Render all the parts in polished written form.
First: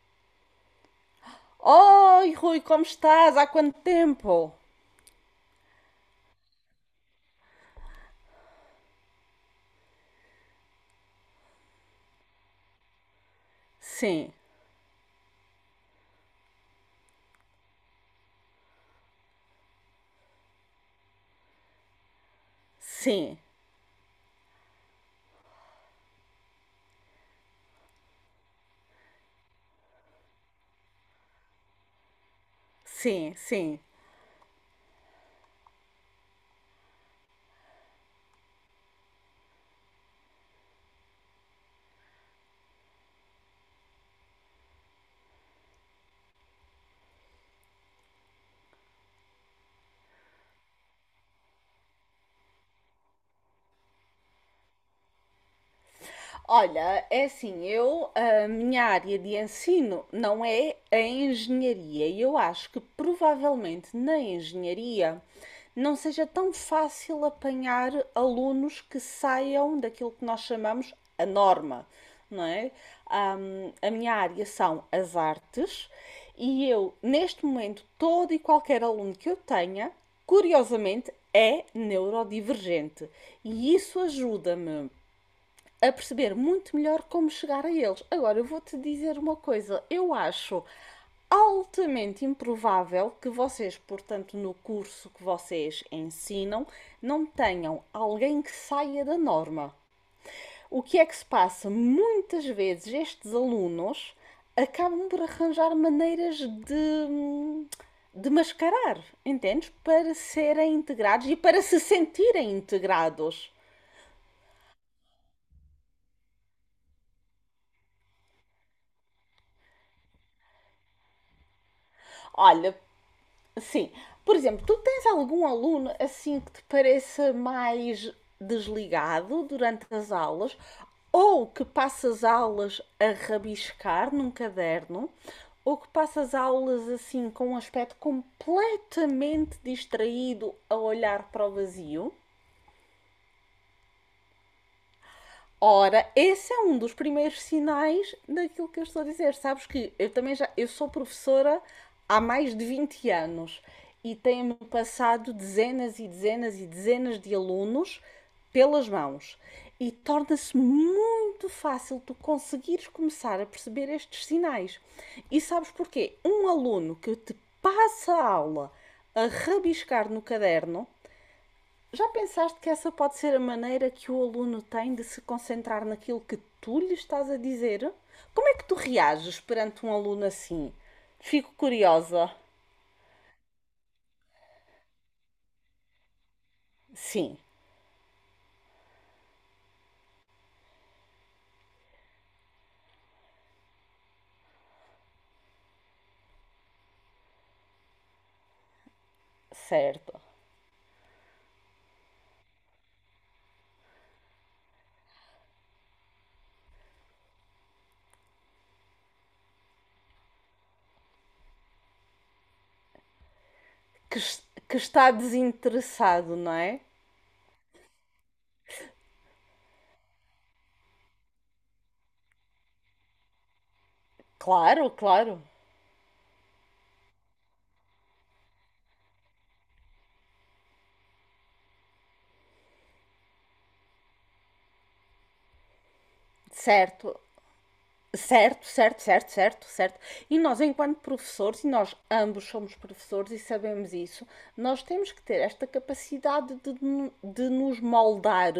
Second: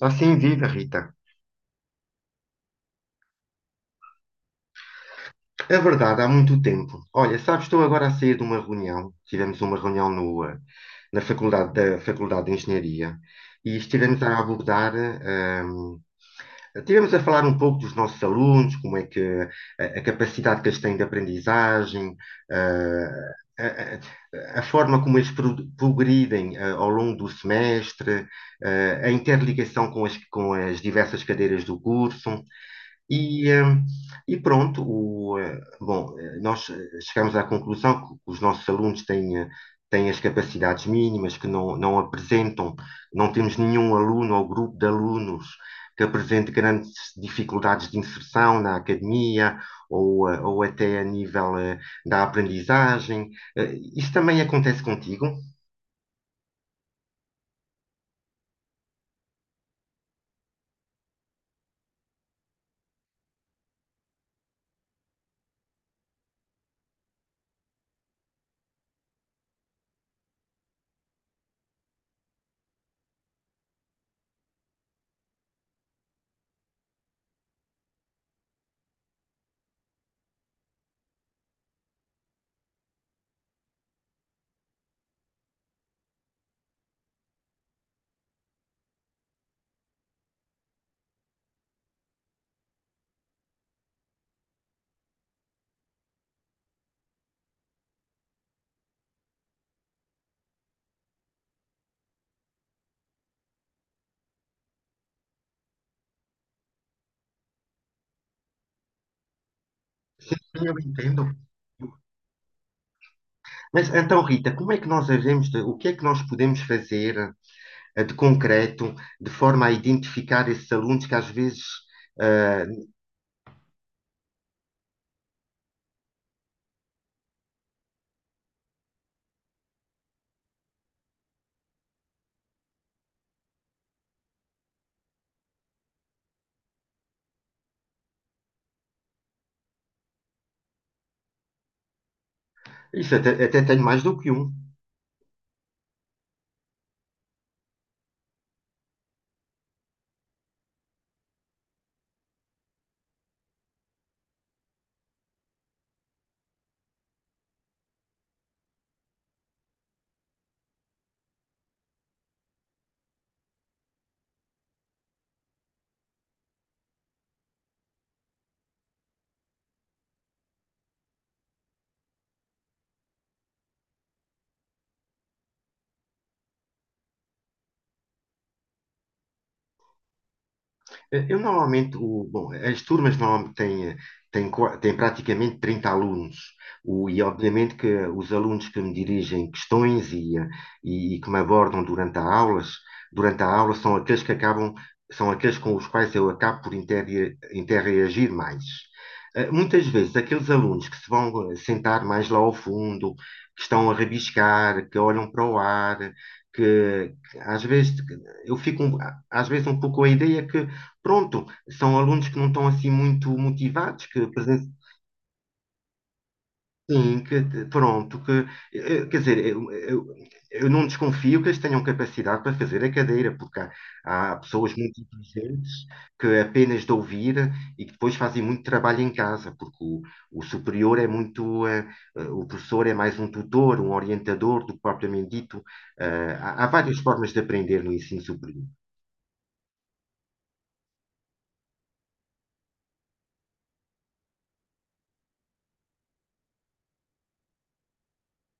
Assim viva, Rita. Oi, Rui, como estás? Há quanto tempo? É verdade, há muito tempo. Olha, sabes, estou agora a sair de uma reunião. Tivemos uma reunião no, eh, na faculdade, da Faculdade de Engenharia e estivemos Sim, a abordar. Tivemos a falar um pouco dos nossos alunos, como é que a capacidade que eles têm de aprendizagem, eh, sim, a, a forma como eles progridem ao longo do semestre, a interligação com as diversas cadeiras do curso. sim, E, eh, sim. e pronto, bom, nós chegamos à conclusão que os nossos alunos têm, têm as capacidades mínimas, que não apresentam, não temos nenhum aluno ou grupo de alunos que apresente grandes dificuldades de inserção na academia ou até a nível da aprendizagem. Isso também acontece contigo? Olha, é assim, a minha área de ensino não é a engenharia e eu acho que provavelmente na engenharia não seja tão fácil apanhar alunos que saiam daquilo que nós chamamos a norma, não é? A minha área são as artes e eu, neste momento, todo e qualquer aluno que eu tenha, curiosamente, é neurodivergente. E isso ajuda-me a perceber muito melhor como chegar a eles. Agora, eu vou-te dizer uma coisa: eu acho altamente improvável que vocês, portanto, no curso que vocês ensinam, não tenham alguém que saia da norma. O que é que se passa? Muitas vezes estes alunos acabam por arranjar maneiras de mascarar, entendes? Para serem Eu integrados entendo. e para se sentirem integrados. Mas então, Rita, como é que nós devemos, o que é que nós podemos fazer de concreto, de forma a identificar esses alunos que às vezes, eh, Olha. Sim. Por exemplo, tu tens algum aluno assim que te pareça mais desligado durante as aulas ou que passa as aulas a rabiscar num caderno ou que passa as aulas assim com um aspecto completamente distraído a olhar para o vazio? isso até tenho mais do que um. Ora, esse é um dos primeiros sinais daquilo que eu estou a dizer. Sabes que eu também já eu sou professora há mais de 20 anos e tenho-me passado dezenas e dezenas e dezenas de alunos pelas mãos. E torna-se muito fácil tu conseguires começar a perceber estes sinais. E sabes porquê? Um aluno que te passa a aula a rabiscar no caderno, já pensaste que essa pode ser a maneira que o aluno tem de se concentrar naquilo que tu lhe estás a dizer? Como é que tu reages perante um aluno assim? Eu Fico normalmente, curiosa. bom, as turmas normalmente têm praticamente 30 alunos, e Sim, obviamente que os alunos que me dirigem questões e que me abordam durante a aula são aqueles que acabam, são aqueles com os quais eu acabo por interreagir mais. Muitas certo. vezes, aqueles alunos que se vão sentar mais lá ao fundo, que estão a rabiscar, que olham para o ar, que às vezes eu fico às vezes um pouco com a ideia que pronto, são alunos que não estão assim muito motivados, Que, que está desinteressado, não é? sim, pronto, que quer dizer, eu não desconfio que eles tenham capacidade para fazer a cadeira, porque há pessoas Claro, muito claro. inteligentes que apenas de ouvir e que depois fazem muito trabalho em casa, porque o superior é muito, o professor é mais um tutor, um orientador do que propriamente dito. Há várias Certo. formas de aprender no ensino superior. Certo, certo, certo, certo, certo. E nós, enquanto professores, e nós ambos somos professores e sabemos isso, nós temos que ter esta capacidade de, de nos moldar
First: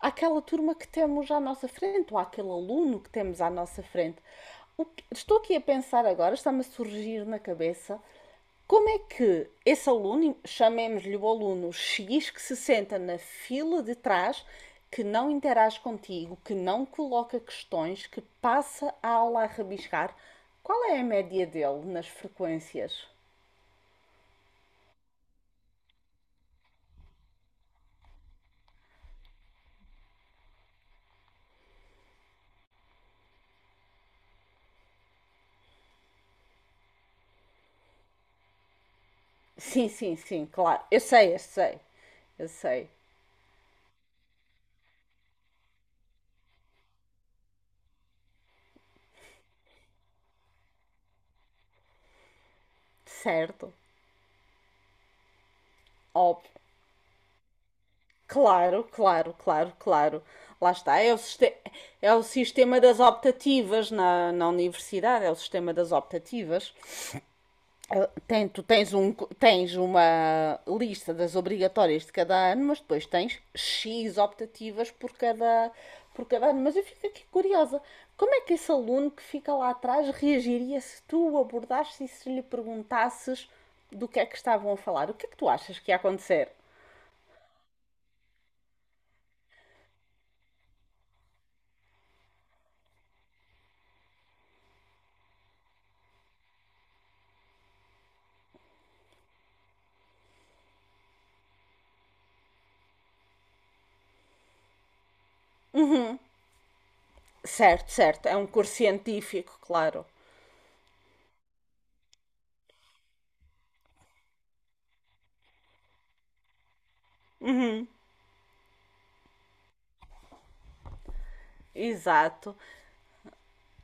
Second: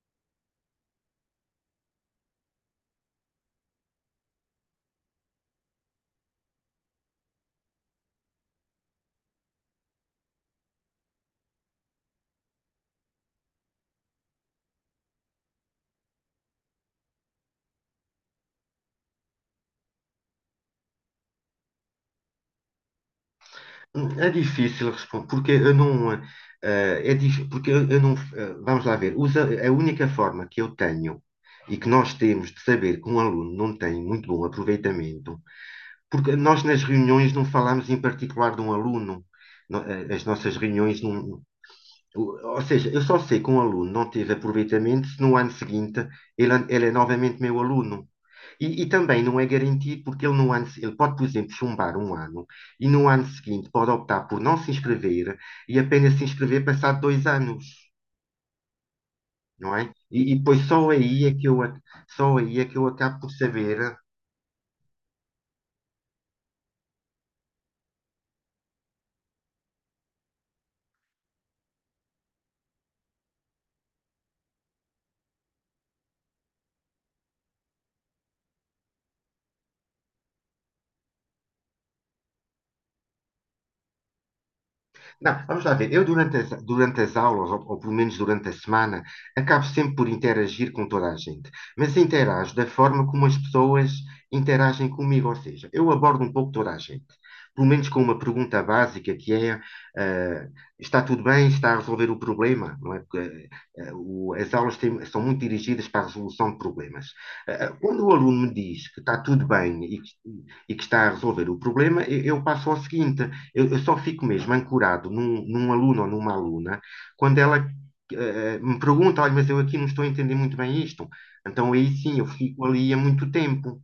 àquela turma que temos à nossa frente, ou àquele aluno que temos à nossa frente. O que- estou aqui a pensar agora, está-me a surgir na cabeça, como é que esse aluno, chamemos-lhe o aluno X, que se senta na fila de trás, que não interage contigo, que não coloca questões, que passa a aula a rabiscar, qual é a média dele nas frequências? É difícil responder, porque eu não. Porque eu não. Vamos lá ver. A única forma que eu tenho e que nós temos de saber que um aluno não tem muito bom aproveitamento, porque nós nas reuniões não falamos em particular de um aluno. Sim, sim, As sim, nossas claro. Eu reuniões sei, eu não. sei. Eu Ou seja, sei. eu só sei que um aluno não teve aproveitamento se no ano seguinte ele é novamente meu aluno. E também não é garantido, porque ele, no ano, ele pode, por exemplo, chumbar um ano e no ano seguinte Certo. pode optar por não se inscrever e apenas se Óbvio. inscrever passado 2 anos, Claro, claro, claro, não é? claro. E depois Lá está. É o, siste- é o só aí é que sistema eu das acabo por saber. optativas na universidade, é o sistema das optativas. Ah, tem, tu tens, tens uma lista das obrigatórias de cada ano, mas depois tens X optativas por cada ano. Mas eu fico aqui curiosa. Como é que esse aluno que fica lá atrás reagiria se tu o abordasses e se lhe perguntasses do que é que estavam a falar? O que é que Não, tu vamos lá achas que ver. ia Eu, durante as, acontecer? durante as aulas, ou pelo menos durante a semana, acabo sempre por interagir com toda a gente. Mas interajo da forma como as pessoas interagem comigo, ou seja, eu abordo um pouco toda a gente. Pelo menos com uma pergunta básica que é: eh, está tudo bem? Está a resolver o problema? Não é? Porque, as aulas são muito dirigidas para a resolução de problemas. Eh, Certo, quando o certo. É aluno um me curso diz que está tudo científico, bem e claro. que, e que está a resolver o problema, eu passo ao seguinte. Eu só fico mesmo ancorado num aluno ou numa aluna quando ela me pergunta, olha, mas eu aqui não estou a entender muito bem isto. Então aí sim, eu Exato. fico ali há muito tempo.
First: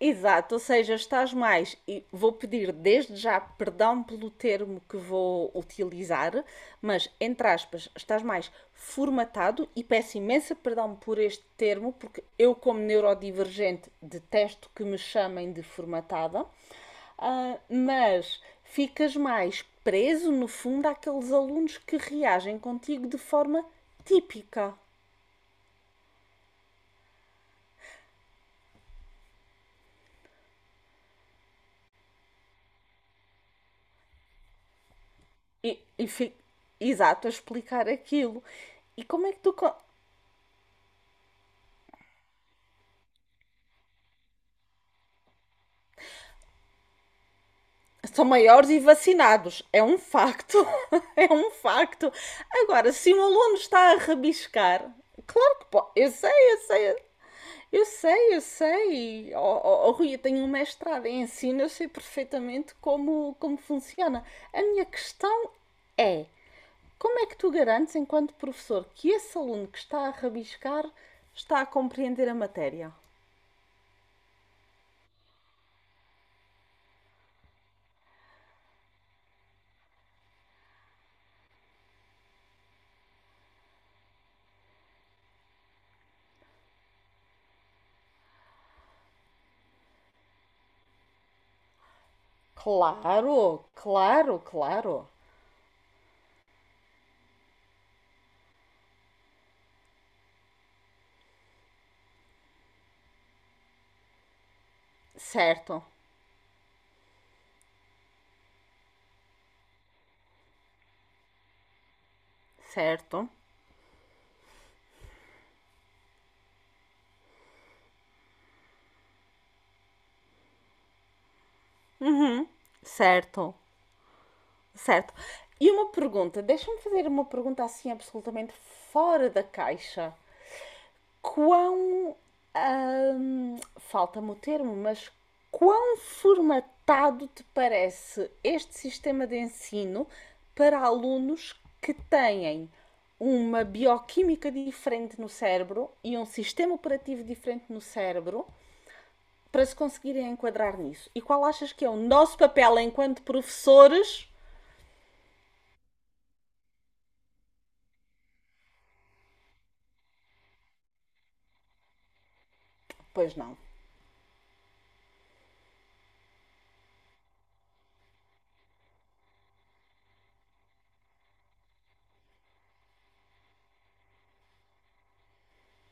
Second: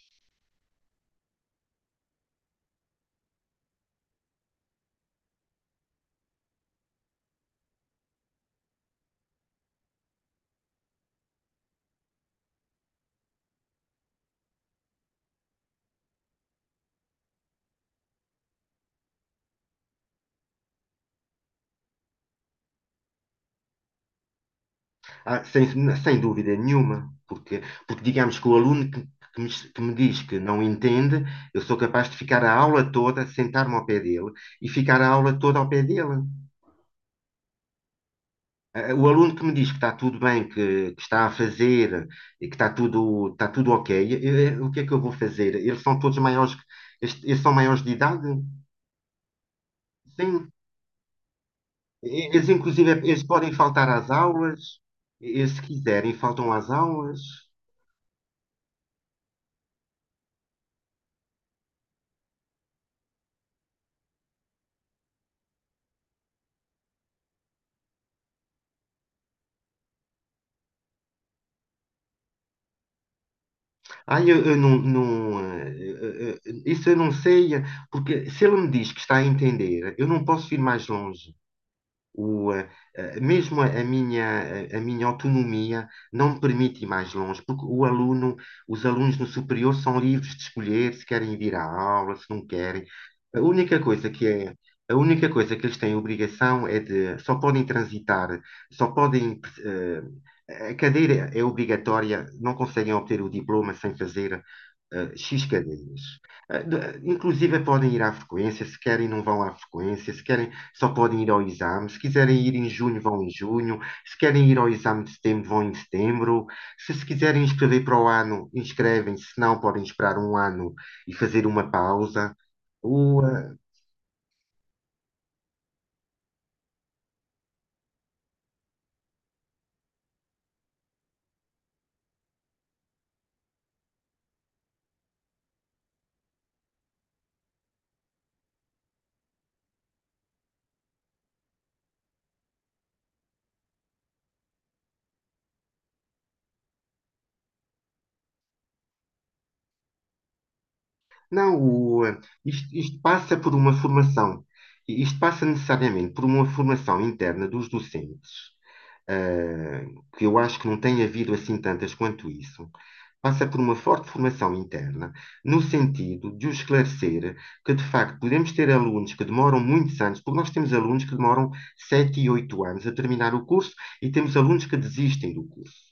Exato, ou seja, estás mais, e vou pedir desde já perdão pelo termo que vou utilizar, mas entre aspas, estás mais formatado e peço imensa perdão por este termo, porque eu, como neurodivergente, detesto que me chamem de formatada, ah, mas ficas mais preso, no fundo, àqueles alunos que reagem contigo de forma típica. Ah, sem dúvida nenhuma, porque digamos que o aluno que me, que me diz que não entende, eu sou capaz de ficar a aula toda, sentar-me ao pé dele e ficar a aula toda ao E, pé e dele. fi- exato, a explicar aquilo. E O como é aluno que que me tu. diz que está tudo bem, que está a fazer, e que está tudo ok, o que é que eu vou fazer? Eles são todos maiores, eles são maiores de São idade? maiores e vacinados, é um Sim. facto, é um facto. Eles, inclusive, Agora, se eles um podem aluno faltar está a às aulas, rabiscar, eles, claro se que pode, eu quiserem, sei, faltam eu às sei, aulas. eu sei, eu sei. Oh, oh, oh, Rui, eu tenho um mestrado em ensino, eu sei perfeitamente como, como funciona. A minha questão é, como é que tu garantes, enquanto professor, que esse aluno que está a rabiscar está a compreender a matéria? Ah, eu não, não, isso eu não sei, porque se ele me diz que está a entender, eu não posso ir mais longe. O, eh, Mesmo a minha autonomia não me permite ir mais longe, porque os alunos no superior são livres de escolher se querem vir à aula, se não querem. A Claro, única coisa que claro, é, a claro. única coisa que eles têm obrigação é de, só podem transitar, só podem, a cadeira é obrigatória, não conseguem obter o diploma sem fazer X Certo, cadeiras. Inclusive podem ir à frequência, se querem não vão à frequência, se querem só podem ir ao exame. Se quiserem ir em junho, vão em certo. junho. Se querem ir ao exame de setembro, vão em setembro. Se se quiserem inscrever para o ano, inscrevem-se. Se não, podem esperar um ano e fazer uma pausa. O, eh, Certo, certo. E uma pergunta, deixa-me fazer uma pergunta assim absolutamente fora da caixa. Quão, falta-me o termo, mas quão formatado te parece este sistema de ensino para alunos que têm uma bioquímica diferente no cérebro e um sistema operativo diferente no cérebro para se conseguirem enquadrar nisso? E qual não, achas que é o nosso isto, papel isto enquanto passa por uma professores? formação. Isto passa necessariamente por uma formação interna dos docentes ah, que eu acho que não tem havido assim tantas quanto isso, Pois passa não. por uma forte formação interna, no sentido de o esclarecer que, de facto, podemos ter alunos que demoram muitos anos, porque nós temos alunos que demoram 7 e 8 anos a terminar o curso e temos alunos que desistem do curso.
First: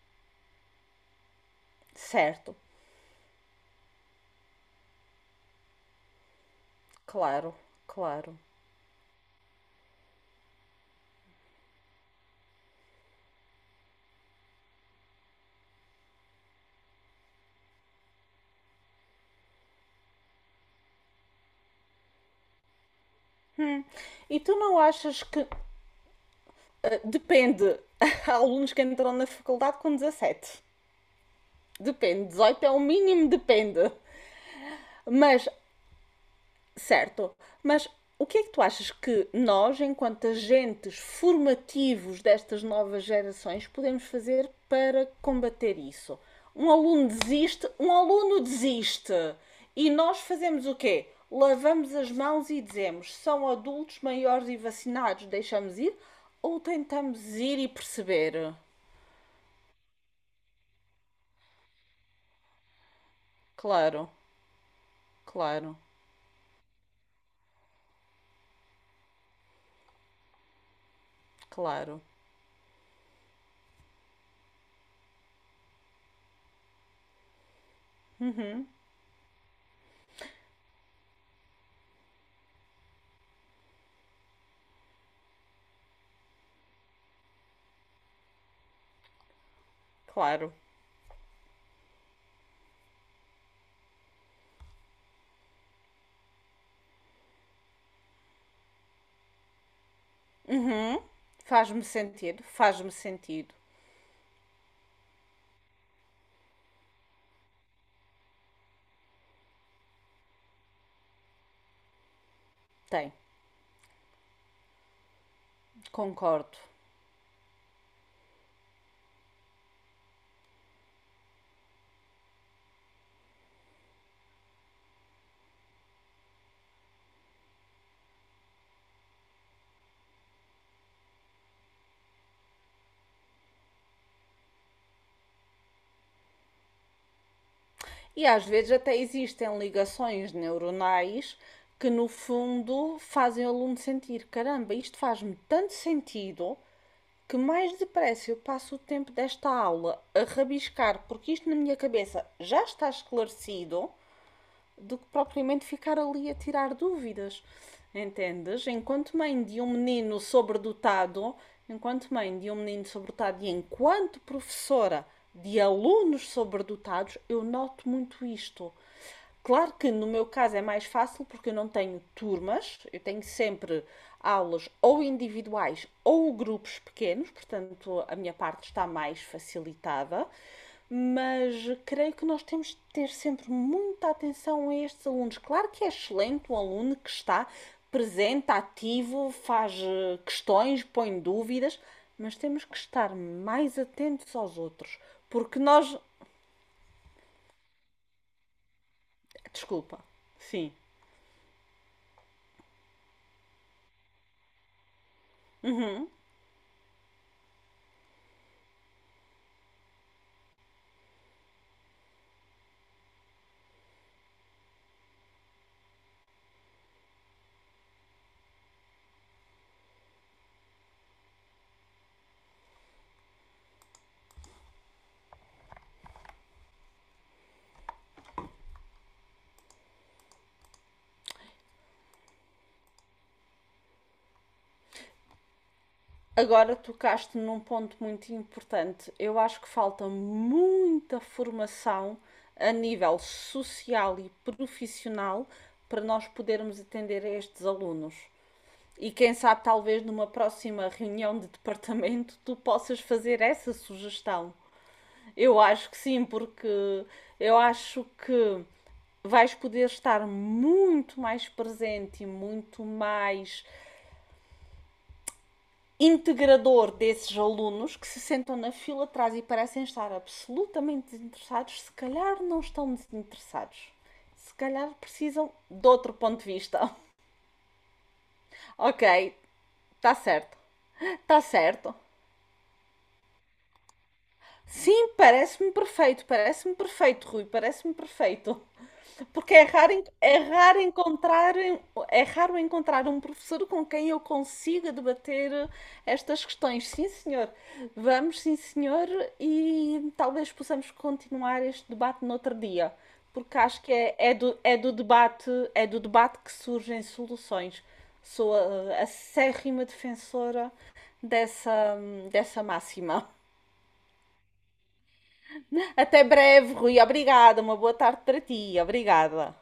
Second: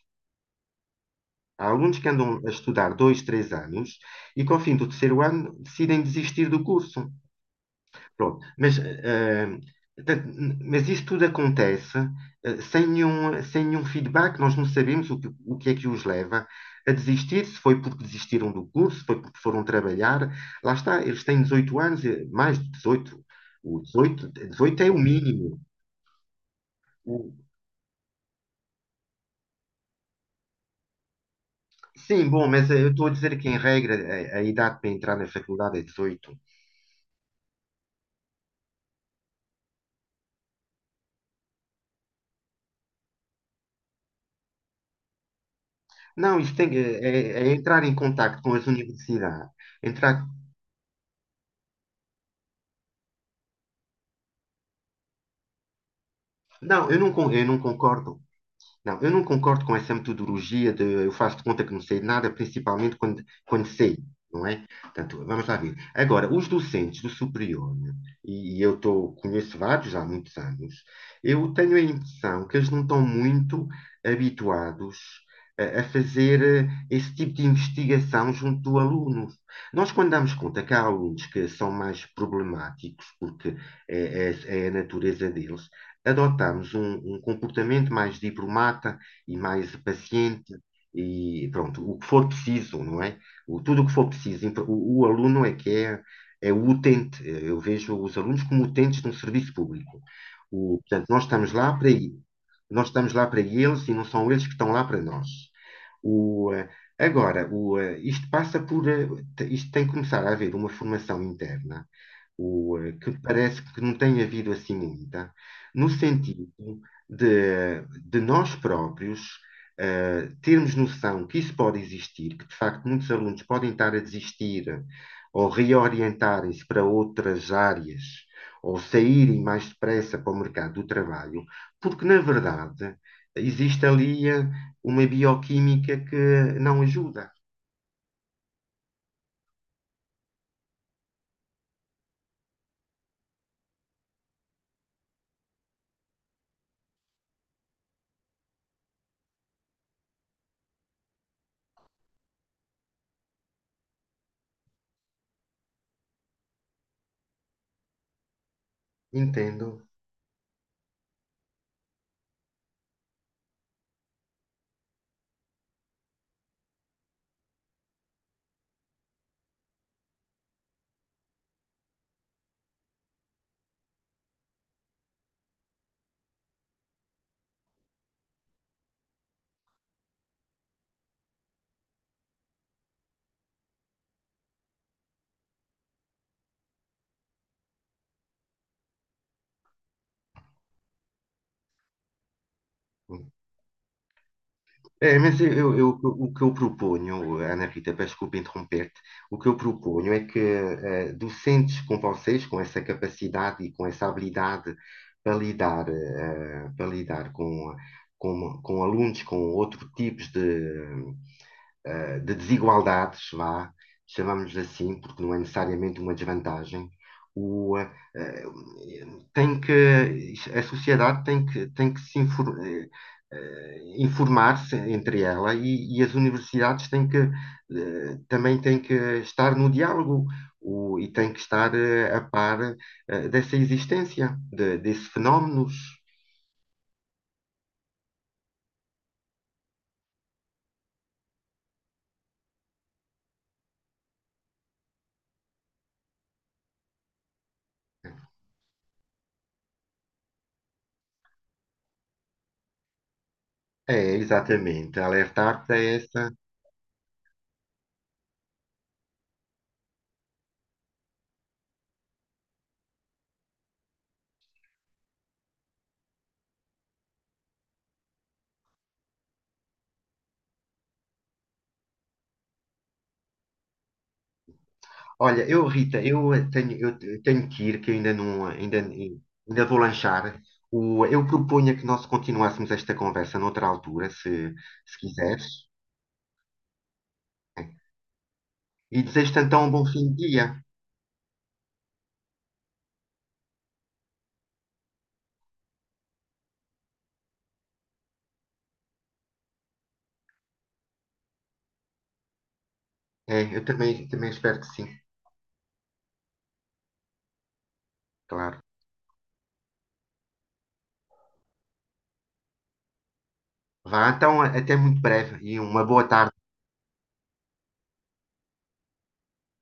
Há alunos que andam a Certo, estudar 2, 3 anos e que ao fim do terceiro ano decidem desistir do curso. claro, Pronto. claro. Mas isso tudo acontece sem nenhum, feedback. Nós não sabemos o que é que os leva a desistir, se foi porque desistiram do curso, se foi porque foram trabalhar. Lá está, eles têm 18 anos, mais de 18. O 18, E tu não 18 é o achas que. mínimo. O- Depende. Há alunos que entram na faculdade com 17. sim, Depende. bom, 18 mas é o eu estou a mínimo, dizer que, em depende. regra, a idade para entrar na Mas faculdade é 18. certo, mas o que é que tu achas que nós, enquanto agentes formativos destas novas gerações, podemos fazer para combater isso? Não, isso tem, Um aluno é desiste, entrar um em aluno contacto com as desiste. universidades. E nós Entrar, fazemos o quê? Lavamos as mãos e dizemos: são adultos maiores e vacinados, deixamos ir? Ou não, eu não, tentamos con- eu não ir e concordo. perceber? Não, eu não concordo com essa metodologia de eu faço de conta que não sei de nada, principalmente quando sei, Claro, não é? Portanto, vamos lá ver. claro, Agora, os docentes do superior, né, e conheço vários há muitos anos, eu tenho a claro, impressão que eles não estão muito habituados a fazer esse tipo de investigação junto do aluno. Nós, quando damos conta que há alunos que são mais problemáticos, porque é a natureza deles, adotamos um comportamento mais diplomata e mais paciente claro. e pronto, o que for preciso, não é? Tudo o que for preciso. O aluno é que é o utente. Eu vejo os alunos como utentes de um serviço público. Portanto, Faz-me sentido, nós faz-me estamos lá para sentido. eles e não são eles que estão lá para nós. O, eh, Agora, isto passa por, isto tem que começar a haver uma formação interna que Tem, parece que não tem havido assim muita, no sentido concordo. de nós próprios termos noção que isso pode existir, que de facto muitos alunos podem estar a desistir ou reorientarem-se para outras áreas ou saírem mais depressa para o mercado do trabalho, porque na verdade existe ali uma bioquímica que não ajuda. E às vezes até existem ligações neuronais que no fundo fazem o aluno sentir, caramba, isto faz-me tanto sentido que mais depressa eu passo o tempo desta aula a rabiscar, porque isto na minha cabeça já está esclarecido do que propriamente ficar ali a tirar dúvidas. Entendes? Enquanto mãe de um Entendo. menino sobredotado, enquanto mãe de um menino sobredotado e enquanto professora de alunos sobredotados, eu noto muito isto. Claro que no meu caso é mais fácil porque eu não tenho turmas, eu tenho sempre aulas ou individuais ou grupos pequenos, portanto a minha parte está mais facilitada, mas creio que nós temos de ter sempre muita atenção a estes alunos. Claro que é excelente um aluno que está presente, ativo, faz questões, põe dúvidas, mas temos que estar mais atentos aos outros, É, mas porque nós. o que eu proponho, Ana Rita, peço desculpa interromper-te, o que eu Desculpa, proponho é que sim. Docentes com vocês, com essa capacidade e com essa habilidade para lidar, para lidar com, alunos com outros tipos de, de desigualdades, vá, chamamos assim, porque não é necessariamente uma desvantagem, o, eh, eh, tem que, a sociedade tem que se informar-se entre ela e as universidades também têm que estar no diálogo. E têm que estar a par dessa existência, desses fenómenos. Agora tocaste num ponto muito importante. Eu acho que falta muita formação a nível social e profissional para nós podermos atender a estes alunos. E quem sabe, talvez numa próxima reunião de departamento tu possas fazer essa É, sugestão. exatamente, Eu alertar para acho que sim, essa. porque eu acho que vais poder estar muito mais presente e muito mais integrador desses alunos que se sentam na fila atrás e parecem estar absolutamente desinteressados, se calhar não estão desinteressados. Se calhar Olha, precisam eu, de Rita, outro ponto de eu tenho, vista. eu te- tenho que ir, que eu ainda não, ainda, Ok, ainda vou está lanchar. certo. Eu Está proponho que certo. nós continuássemos esta conversa noutra altura, se Sim, quiseres. Parece-me perfeito, Rui, É. parece-me perfeito. E desejo-te Porque então é um bom raro, fim de dia. É raro encontrar um professor com quem eu consiga debater estas questões. Sim, senhor. Vamos, sim, senhor, e talvez possamos continuar este debate noutro dia, É, porque eu acho que também, é, também espero que sim, é do debate que surgem soluções. Sou claro. A acérrima defensora dessa, dessa máxima. Vá, então, até muito breve e uma boa Até tarde. breve, Rui. Obrigada. Uma boa tarde para ti. Obrigada.